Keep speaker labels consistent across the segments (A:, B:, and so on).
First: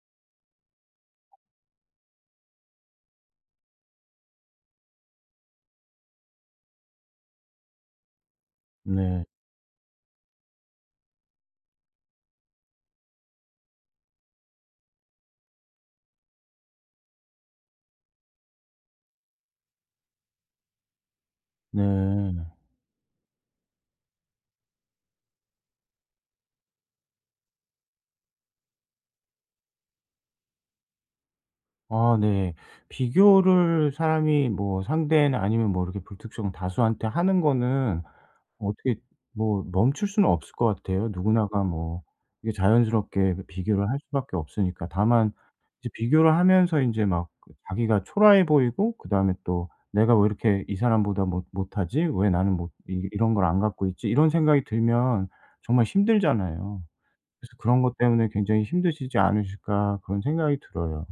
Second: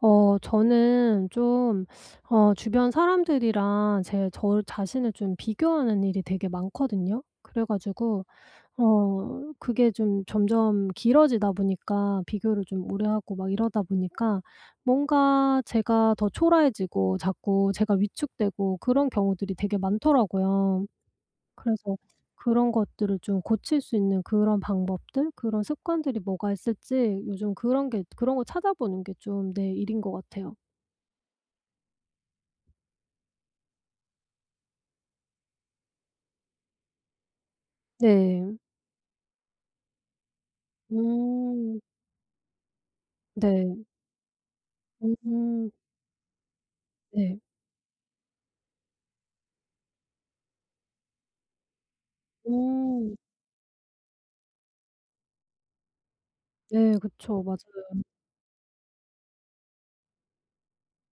A: 저는 좀 주변 사람들이랑 제 자신을 좀 비교하는 일이 되게 많거든요. 그래 가지고
B: 네.
A: 그게 좀 점점 길어지다 보니까 비교를 좀 오래 하고 막 이러다 보니까 뭔가 제가 더 초라해지고 자꾸 제가 위축되고 그런 경우들이 되게 많더라고요. 그래서
B: 네.
A: 그런 것들을 좀 고칠 수 있는 그런 방법들, 그런 습관들이 뭐가 있을지 요즘 그런 거 찾아보는 게 좀 내 일인 것 같아요.
B: 아 네. 비교를 사람이 뭐 상대나 아니면 뭐 이렇게 불특정 다수한테 하는 거는
A: 네.
B: 어떻게 뭐 멈출 수는 없을 것 같아요. 누구나가
A: 음.
B: 뭐 이게 자연스럽게
A: 네.
B: 비교를 할 수밖에 없으니까. 다만
A: 음.
B: 이제 비교를 하면서 이제 막
A: 네.
B: 그 자기가 초라해 보이고 그다음에 또 '내가 왜 이렇게 이 사람보다 못 못하지? 왜 나는 못 이
A: 음.
B: 이런 걸 안 갖고 있지?' 이런 생각이 들면 정말 힘들잖아요.
A: 네. 그쵸.
B: 그래서 '그런 것
A: 맞아요.
B: 때문에 굉장히 힘드시지 않으실까.' 그런 생각이 들어요.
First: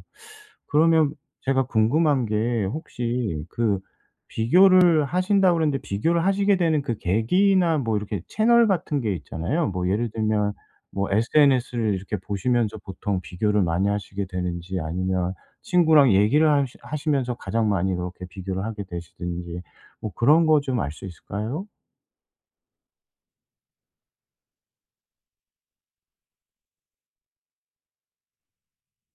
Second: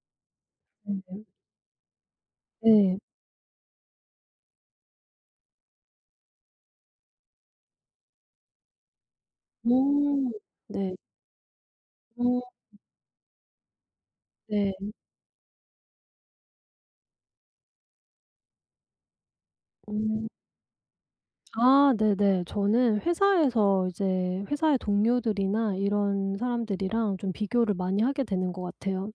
B: 그러면
A: 네.
B: 제가 궁금한 게
A: 네.
B: 혹시 그 비교를 하신다고 그랬는데 비교를 하시게 되는 그 계기나 뭐 이렇게 채널 같은 게 있잖아요. 뭐 예를
A: 음.
B: 들면
A: 네.
B: 뭐 SNS를 이렇게
A: 음
B: 보시면서 보통 비교를 많이 하시게
A: 네.
B: 되는지 아니면 친구랑 얘기를 하시면서 가장 많이 그렇게 비교를 하게 되시든지 뭐
A: 음.
B: 그런 거 좀 알 수 있을까요?
A: 아, 네네. 저는 회사에서 이제 회사의 동료들이나 이런 사람들이랑 좀 비교를 많이 하게 되는 것 같아요.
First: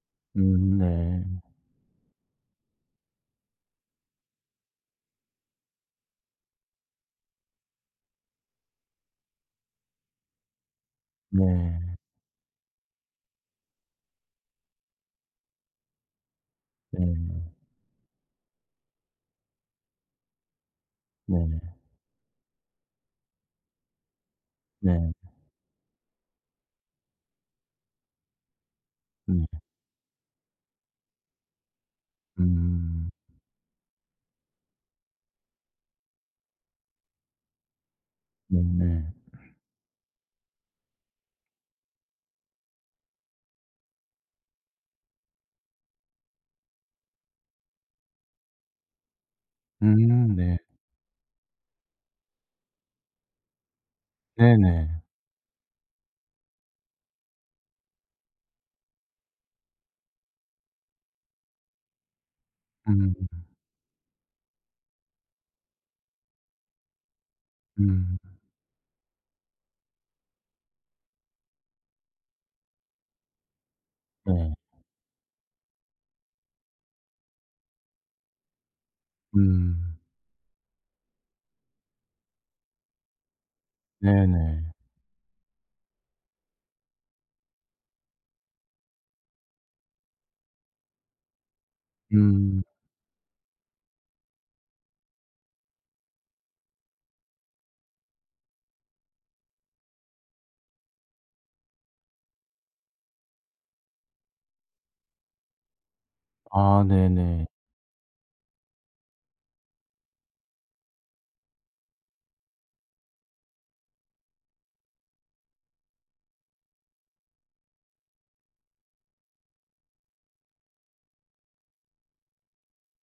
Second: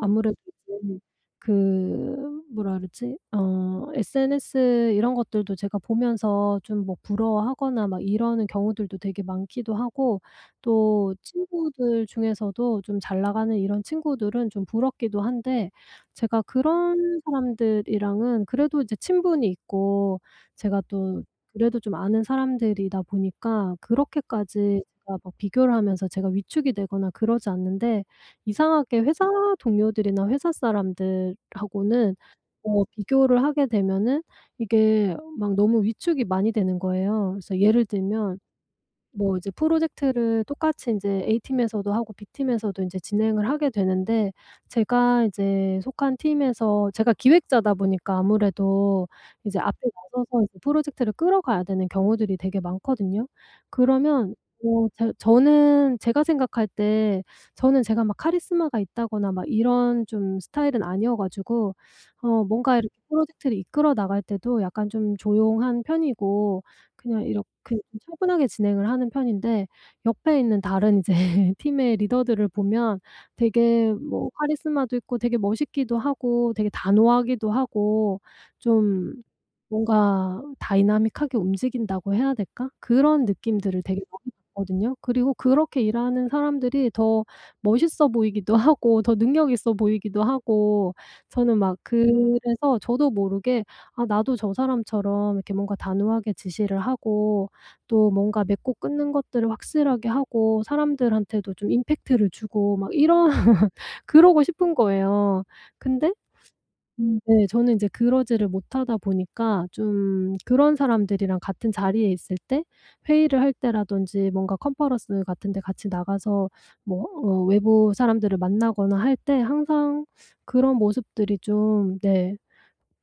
A: 아무래도 이제
B: 네.
A: 그 뭐라 그러지? SNS 이런 것들도 제가 보면서 좀 뭐 부러워하거나 막 이러는 경우들도 되게 많기도 하고, 또
B: 네.
A: 친구들 중에서도 좀 잘 나가는 이런 친구들은 좀 부럽기도 한데 제가 그런
B: 네.
A: 사람들이랑은 그래도 이제 친분이 있고 제가 또
B: 네.
A: 그래도 좀 아는 사람들이다 보니까 그렇게까지
B: 네.
A: 제가 막 비교를 하면서 제가 위축이 되거나 그러지 않는데, 이상하게 회사
B: 네.
A: 동료들이나 회사 사람들하고는
B: 음.
A: 비교를 하게 되면은 이게 막 너무 위축이 많이 되는 거예요. 그래서 예를 들면
B: 네네.
A: 뭐 이제 프로젝트를 똑같이 인제 A팀에서도 하고 B팀에서도 인제 진행을 하게 되는데, 제가 이제 속한 팀에서 제가 기획자다 보니까 아무래도 이제 앞에 나서서
B: 네.
A: 이제 프로젝트를 끌어가야 되는 경우들이 되게 많거든요. 그러면 뭐
B: 네네.
A: 저는 제가 생각할 때 저는 제가 막 카리스마가 있다거나 막 이런 좀 스타일은 아니어 가지고 뭔가 이렇게
B: 음.
A: 프로젝트를 이끌어 나갈 때도 약간 좀 조용한 편이고 그냥 이렇게 좀
B: 음.
A: 차분하게 진행을 하는 편인데, 옆에 있는 다른 이제 팀의 리더들을 보면 되게 뭐
B: 네.
A: 카리스마도 있고 되게 멋있기도 하고 되게 단호하기도 하고 좀
B: 음.
A: 뭔가 다이나믹하게 움직인다고 해야 될까? 그런 느낌들을 되게 많이
B: 네네.
A: 받거든요. 그리고 그렇게 일하는 사람들이 더 멋있어 보이기도 하고 더 능력 있어 보이기도 하고, 저는 막
B: 음.
A: 그래서 저도 모르게 '아 나도 저 사람처럼 이렇게 뭔가 단호하게 지시를 하고 또 뭔가 맺고 끊는 것들을 확실하게 하고 사람들한테도 좀 임팩트를 주고' 막 이런 그러고 싶은 거예요. 근데
B: 아 네네.
A: 네. 저는 인제 그러지를 못하다 보니까 좀 그런 사람들이랑 같은 자리에 있을 때, 회의를 할 때라든지 뭔가 컨퍼런스 같은 데 같이 나가서 뭐 외부 사람들을 만나거나 할 때 항상 그런 모습들이 좀, 네,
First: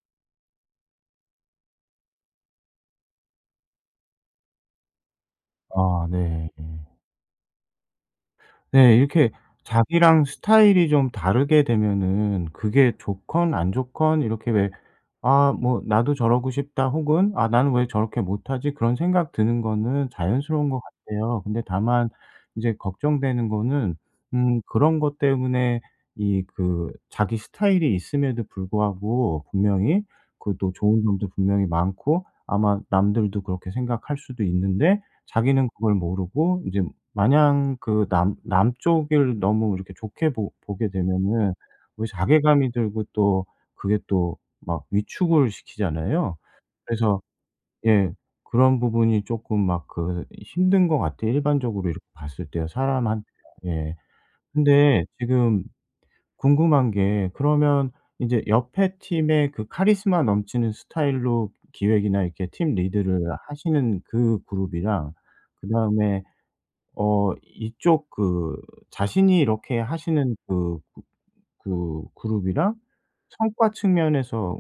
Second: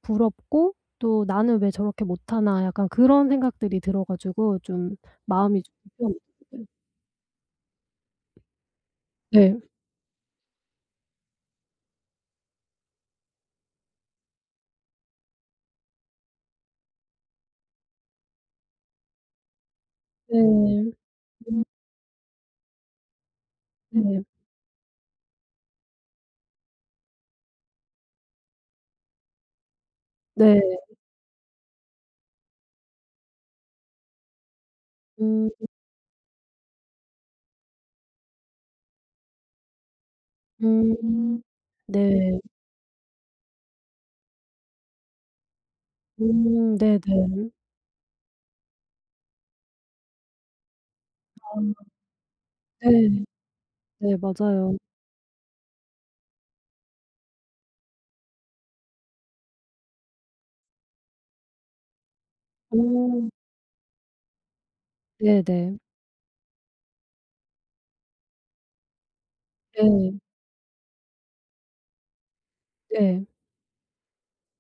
A: 부럽고, 또 '나는 왜 저렇게 못하나.' 약간 그런 생각들이 들어 가지고 좀 마음이 좀
B: 아
A: 불편해요.
B: 네. 네. 이렇게
A: 네.
B: 자기랑 스타일이 좀 다르게 되면은 그게 좋건 안 좋건 이렇게 왜 '아 뭐 나도 저러고 싶다.' 혹은 '아 나는 왜 저렇게 못하지?' 그런 생각 드는 거는
A: 네.
B: 자연스러운 것 같아요. 근데
A: 음
B: 다만 이제 걱정되는 거는
A: 네.
B: 그런 것 때문에 이 그 자기 스타일이 있음에도 불구하고 분명히 그
A: 네.
B: 또 좋은 점도 분명히 많고 아마 남들도 그렇게 생각할 수도 있는데
A: 음
B: 자기는 그걸 모르고 이제 마냥 그 남 남쪽을 너무 이렇게 좋게 보 보게
A: 음.
B: 되면은 오히려
A: 네.
B: 자괴감이 들고 또 그게 또 막 위축을 시키잖아요. 그래서
A: 네네.
B: 예 그런 부분이 쪼끔 막 그 힘든 것 같아요,
A: 아.
B: 일반적으로 이렇게 봤을 때요, 사람한
A: 네.
B: 테 예.
A: 네 맞아요.
B: 근데 지금 궁금한 게 그러면 인제 옆에 팀의 그 카리스마 넘치는 스타일로 기획이나 이렇게 팀 리드를
A: 어.
B: 하시는 그 그룹이랑
A: 네네.
B: 그다음에 어 이쪽 그 자신이 이렇게
A: 네.
B: 하시는 그 그룹이랑
A: 네.
B: 성과 측면에서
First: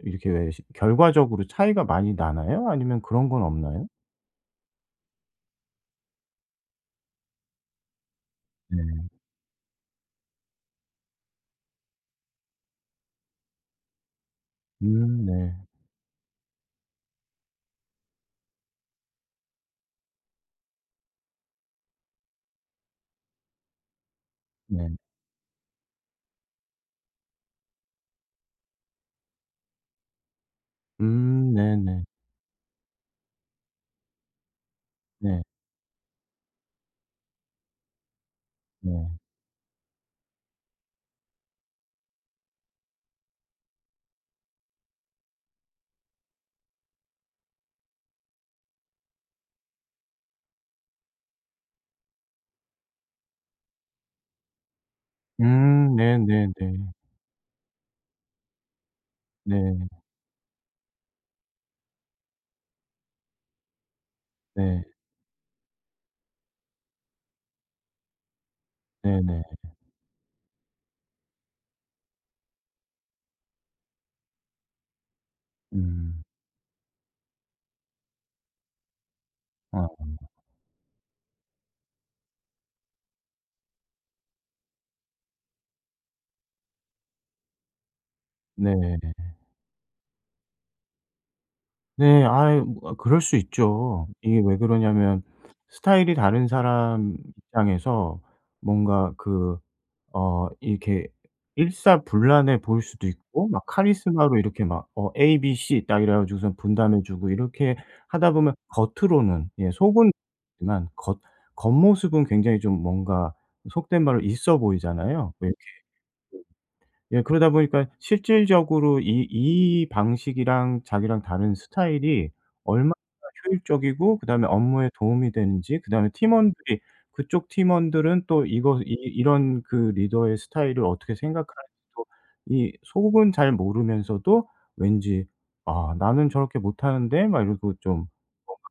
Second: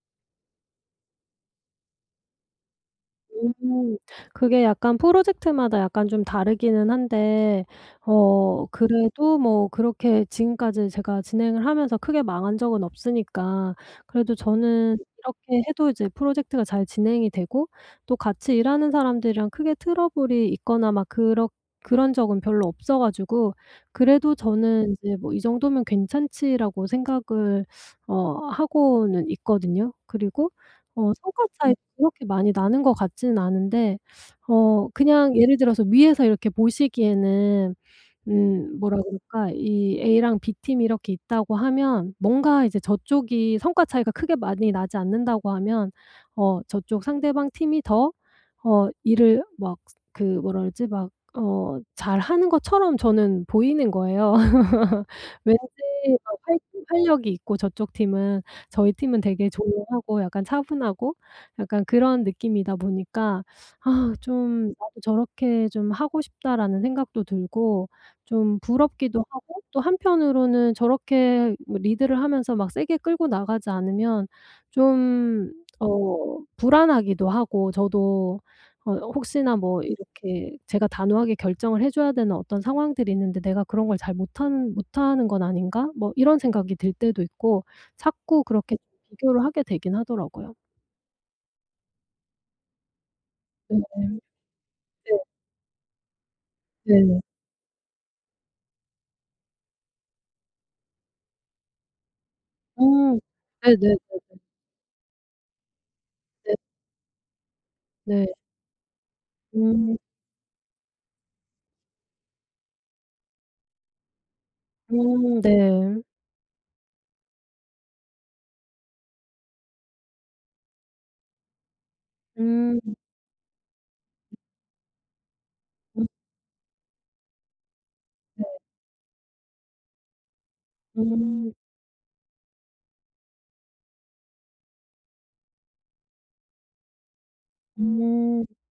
B: 이렇게 왜 시 결과적으로 차이가 많이 나나요? 아니면 그런 건 없나요?
A: 음. 그게 약간 프로젝트마다 약간 좀 다르기는 한데
B: 네.
A: 그래도 뭐 그렇게 지금까지 제가 진행을 하면서 크게 망한 적은 없으니까 그래도 저는
B: 네.
A: 이렇게 해도 이제 프로젝트가 잘 진행이 되고, 또 같이 일하는 사람들이랑 크게 트러블이 있거나 막 그렇 그런 적은 별로 없어 가지고 그래도 저는
B: 네.
A: 이제 뭐 '이 정도면 괜찮지.'라고 생각을 하고는 있거든요. 그리고 성과 차이
B: 네네.
A: 그렇게 많이 나는 것 같지는 않은데, 그냥
B: 네.
A: 예를 들어서 위에서 이렇게 보시기에는
B: 네.
A: 뭐라
B: 네.
A: 그럴까, 이 A랑 B팀이 이렇게 있다고 하면 뭔가 이제 저쪽이 성과 차이가 크게 많이 나지 않는다고 하면 저쪽 상대방 팀이 더 어 일을 막 그 뭐라 그러지 막 어 잘하는 것처럼 저는 보이는 거예요. 왠지 막화
B: 네네네.
A: 활력이 있고 저쪽 팀은, 저희 팀은 되게
B: 네.
A: 조용하고 약간 차분하고 약간 그런 느낌이다 보니까 '아 좀
B: 네.
A: 나도 저렇게 좀 하고 싶다.'라는 생각도 들고, 좀 부럽기도
B: 네네.
A: 하고, 또 한편으로는 저렇게 뭐 리드를 하면서 막 세게 끌고 나가지 않으면 좀
B: 음.
A: 불안하기도 하고, 저도 혹시나 뭐
B: 아
A: 이렇게 제가 단호하게 결정을 해 줘야 되는 어떤 상황들이 있는데 '내가 그런 걸 잘 못하는 건 아닌가?' 뭐 이런 생각이 들 때도 있고 자꾸 그렇게
B: 네.
A: 비교를 하게 되긴 하더라고요.
B: 네. 아 그럴 수
A: 네.
B: 있죠. 이게 왜
A: 네.
B: 그러냐면 스타일이 다른 사람
A: 네.
B: 입장에서 뭔가 그 어 이렇게 일사불란해 보일 수도
A: 음.
B: 있고 막
A: 네네. 네.
B: 카리스마로 이렇게 막 어 A, B, C 딱 이래 가지고선
A: 네.
B: 분담해 주고 이렇게
A: 네.
B: 하다 보면 겉으로는 예
A: 음.
B: 속은 지만 겉 겉모습은 굉장히 좀 뭔가 속된 말로 있어 보이잖아요. 왜 이렇게
A: 네.
B: 예 그러다 보니까 실질적으로 이 방식이랑 자기랑 다른 스타일이
A: 음.
B: 얼마나 효율적이고 그다음에 업무에 도움이 되는지
A: 음
B: 그다음에 팀원들이 그쪽 팀원들은 또
A: 네.
B: 이거 이 이런 그 리더의 스타일을 어떻게
A: 음.
B: 생각하는지도 이 속은 잘 모르면서도 왠지 '아 나는 저렇게 못하는데.' 막 이러고 좀
A: 음
B: 뭔가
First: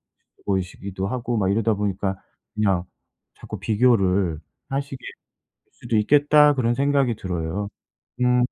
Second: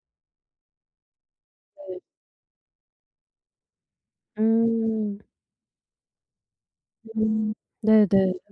B: 보이시기도 하고 막 이러다
A: 네.
B: 보니까 그냥 자꾸 비교를 하시게
A: 음.
B: 될 수도 있겠다 그런 생각이
A: 음.
B: 들어요.
A: 네네.
B: 음.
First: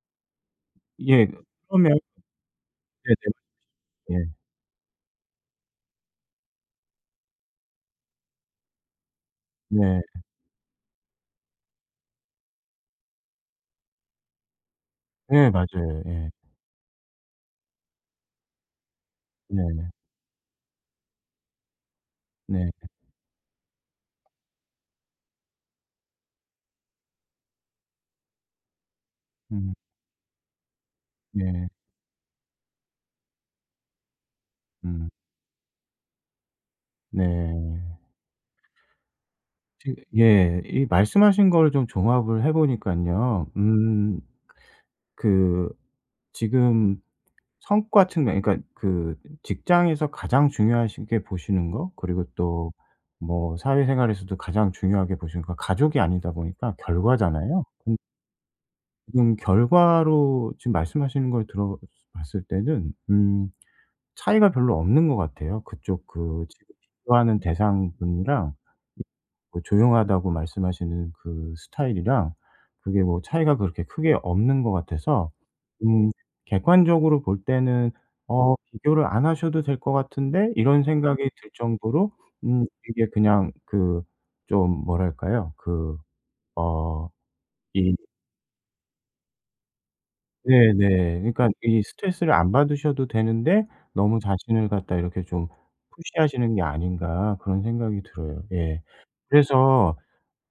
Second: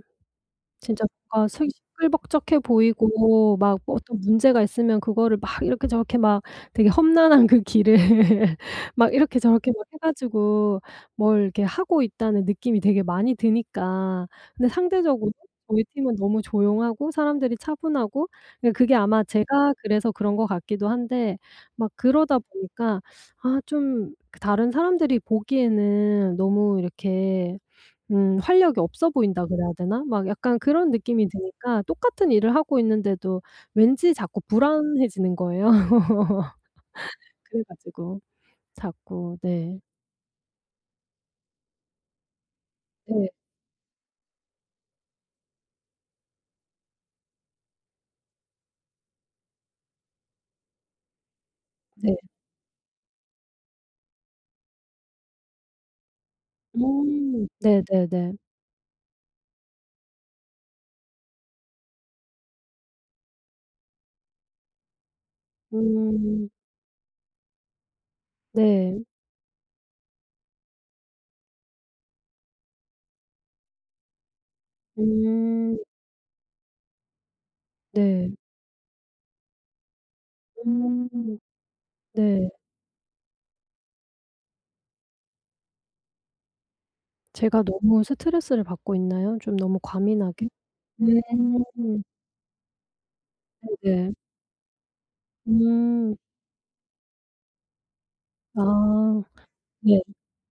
A: 진짜
B: 예.
A: 뭔가 시
B: 그러면
A: 시끌벅적해
B: 네네.
A: 보이고 막 뭐 어떤
B: 예.
A: 문제가 있으면 그거를 막 이렇게 저렇게 막 되게 험난한 그 길을 막 이렇게 저렇게 막 해
B: 네.
A: 가지고 뭘 이렇게 하고 있다는 느낌이 되게 많이 드니까. 근데 상대적으로
B: 예
A: 저희
B: 맞아요.
A: 팀은
B: 예.
A: 너무 조용하고 사람들이 차분하고, 그러니까 그게 아마 제가
B: 네네.
A: 그래서 그런 것 같기도 한데, 막 그러다
B: 네.
A: 보니까 아 좀 그 다른 사람들이 보기에는 너무 이렇게 '활력이 없어 보인다 그래야
B: 음.
A: 되나?' 막 약간 그런 느낌이
B: 네.
A: 드니까 똑같은 일을 하고 있는데도 왠지 자꾸
B: 음.
A: 불안해지는 거예요. 그래
B: 네.
A: 가지고 자꾸, 네.
B: 지 예. 이 말씀하신 거를 좀 종합을 해
A: 네.
B: 보니깐요. 그 지금 성과 측면 그러니까 그 직장에서 가장 중요하시게 보시는 거
A: 네.
B: 그리고 또 뭐 사회생활에서도 가장 중요하게 보시는 거 가족이 아니다 보니까
A: 음.
B: 결과잖아요.
A: 네네네.
B: 지금 결과로 지금 말씀하시는 걸 들어 봤을 때는 차이가 별로 없는 것 같아요. 그쪽 그
A: 음.
B: 지금 비교하는 대상분이랑
A: 네.
B: 이 뭐 조용하다고 말씀하시는 그 스타일이랑 그게 뭐 차이가 그렇게 크게 없는 것 같아서
A: 음.
B: 음 객관적으로 볼 때는
A: 네.
B: '어 비교를 안 하셔도 될 것 같은데?' 이런 생각이
A: 음.
B: 들 정도로
A: 네.
B: 이게 그냥 그 좀 뭐랄까요? 그어
A: 제가
B: 이
A: 너무 스트레스를 받고 있나요? 좀 너무 과민하게?
B: 네네. 그러니까 이
A: 음.
B: 스트레스를 안 받으셔도 되는데
A: 네네.
B: 너무 자신을 갖다 이렇게 좀
A: 음.
B: 푸시하시는 게 아닌가 그런 생각이 들어요. 예.
A: 아.
B: 그래서
A: 네.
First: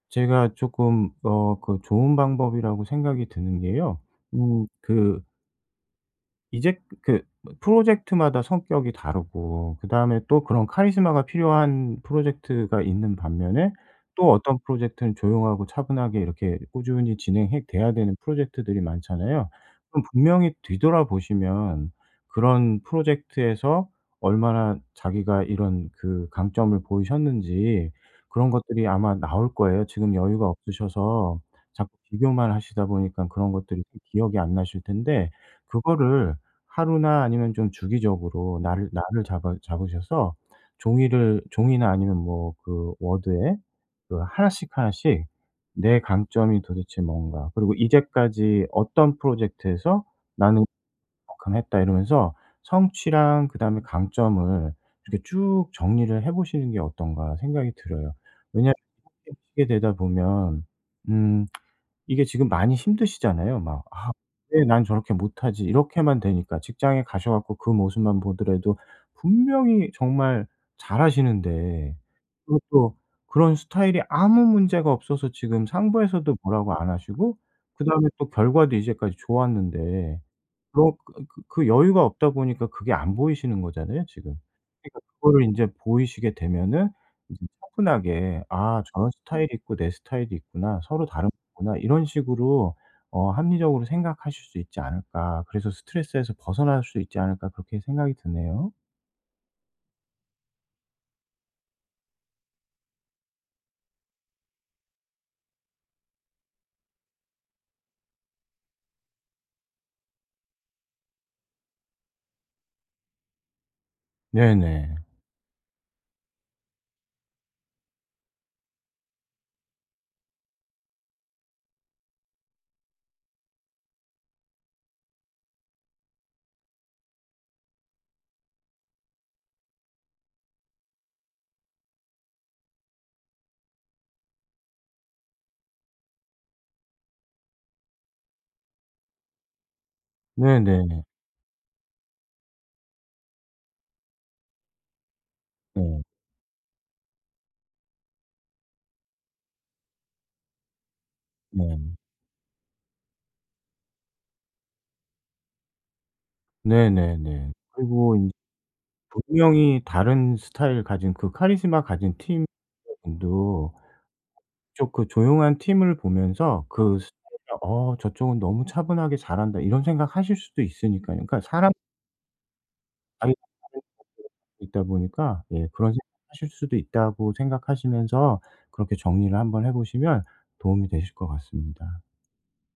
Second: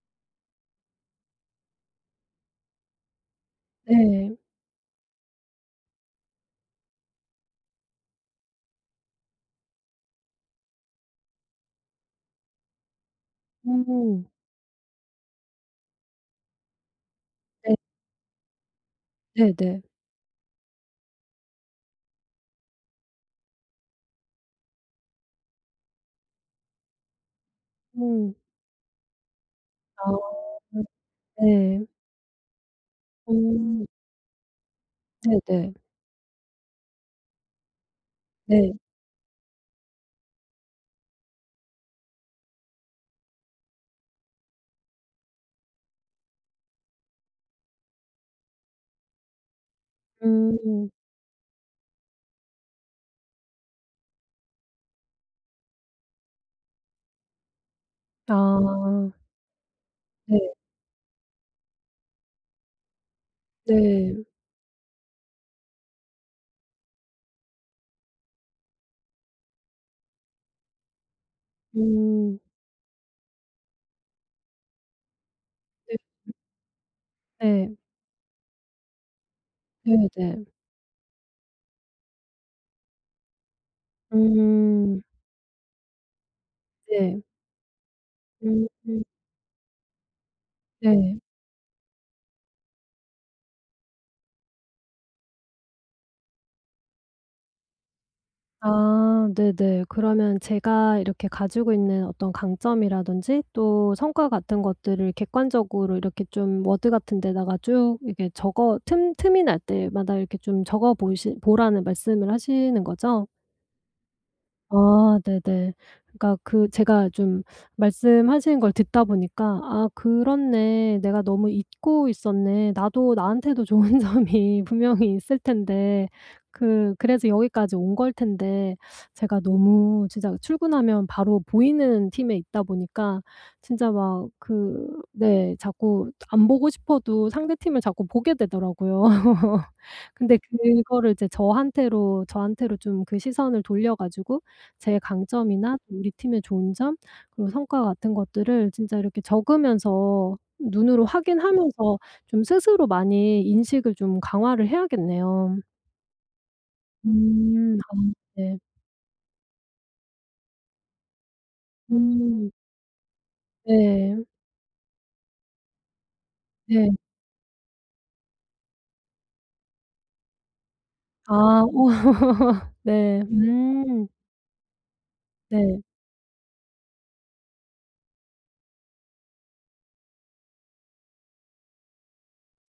B: 제가 조금 어 그 좋은 방법이라고 생각이 드는 게요.
A: 네.
B: 그 이제 그 프로젝트마다 성격이 다르고 그다음에 또 그런 카리스마가 필요한 프로젝트가 있는 반면에
A: 음.
B: 또 어떤 프로젝트는 조용하고 차분하게 이렇게 꾸준히 진행해
A: 네.
B: 돼야 되는 프로젝트들이 많잖아요.
A: 네네.
B: 그럼 분명히 뒤돌아보시면 그런 프로젝트에서 얼마나 자기가 이런 그 강점을 보이셨는지
A: 음.
B: 그런 것들이 아마 나올 거예요. 지금 여유가
A: 아
B: 없으셔서
A: 네.
B: 자꾸 비교만 하시다 보니까 그런 것들이
A: 음
B: 기억이 안 나실 텐데
A: 네네.
B: 그거를 하루나 아니면 좀 주기적으로
A: 네.
B: 날을 잡아 잡으셔서 종이를 종이나 아니면 뭐 그 워드에 그 하나씩 하나씩 내 강점이 도대체 뭔가 그리고 이제까지 어떤 프로젝트에서 나는
A: 음.
B: 이만큼 했다 이러면서 성취랑 그다음에 강점을 이렇게 쭉 정리를 해 보시는 게 어떤가 생각이 들어요. 왜냐하면
A: 아.
B: 이렇게 하시게 되다
A: 네.
B: 보면 음 이게 지금 많이 힘드시잖아요. 막 '아
A: 네.
B: 왜 난 저렇게 못하지?' 이렇게만 되니까. 직장에 가셔 갖고 그 모습만 보더라도 분명히 정말 잘하시는데
A: 음.
B: 그것도 그런 스타일이 아무 문제가 없어서 지금
A: 네.
B: 상부에서도 뭐라고 안 하시고
A: 네.
B: 그다음에 또 결과도 이제까지 좋았는데
A: 네네.
B: 그러 그그 그 여유가 없다 보니까 그게 안 보이시는 거잖아요 지금. 그러니까
A: 음.
B: 그거를 인제 보이시게 되면은
A: 네.
B: 이제 차분하게
A: 음
B: '아 저런 스타일이 있고 내 스타일이 있구나. 서로
A: 네.
B: 다른 거구나.' 이런 식으로 어 합리적으로 생각하실 수 있지 않을까. 그래서 '스트레스에서 벗어날 수 있지 않을까.' 그렇게 생각이 드네요.
A: 아 네네. 그러면 제가 이렇게 가지고 있는 어떤 강점이라든지 또 성과 같은 것들을 객관적으로 이렇게 좀 워드 같은 데다가 쭉 이렇게 적어, 틈 틈이 날 때마다 이렇게 좀 적어 보시 보라는 말씀을 하시는 거죠?
B: 네네.
A: 아 네네. 그러니까 그 제가 좀 말씀하시는 걸 듣다 보니까 '아 그렇네. 내가 너무 잊고 있었네. 나도 나한테도 좋은 점이 분명히 있을 텐데 그래서 여기까지 온 걸 텐데 제가 너무 진짜 출근하면 바로 보이는 팀에 있다 보니까 진짜 막 그, 네, 자꾸 안 보고 싶어도 상대 팀을 자꾸 보게 되더라고요. 근데
B: 네네.
A: 그거를 이제 저한테로 좀 그 시선을 돌려 가지고 제 강점이나
B: 네.
A: 우리 팀의 좋은 점 그리고 성과 같은 것들을 진짜 이렇게 적으면서 눈으로
B: 네.
A: 확인하면서 좀 스스로 많이 인식을 좀 강화를 해야겠네요.
B: 네네네.
A: 음. 아.
B: 그리고 인
A: 네.
B: 분명히 다른 스타일 가진 그 카리스마 가진 팀
A: 음.
B: 분도
A: 네.
B: 그쪽 그 조용한 팀을 보면서
A: 네.
B: 그 스타일을 '어 저쪽은 너무 차분하게 잘한다.' 이런 생각하실 수도 있으니까요.
A: 아.
B: 그러니까 사람
A: 어. 네.
B: 자기가 다른
A: 음.
B: 있다 보니까 예
A: 네.
B: 그런 생각하실 수도 있다고 생각하시면서 그렇게 정리를 한번 해 보시면 도움이 되실 것 같습니다.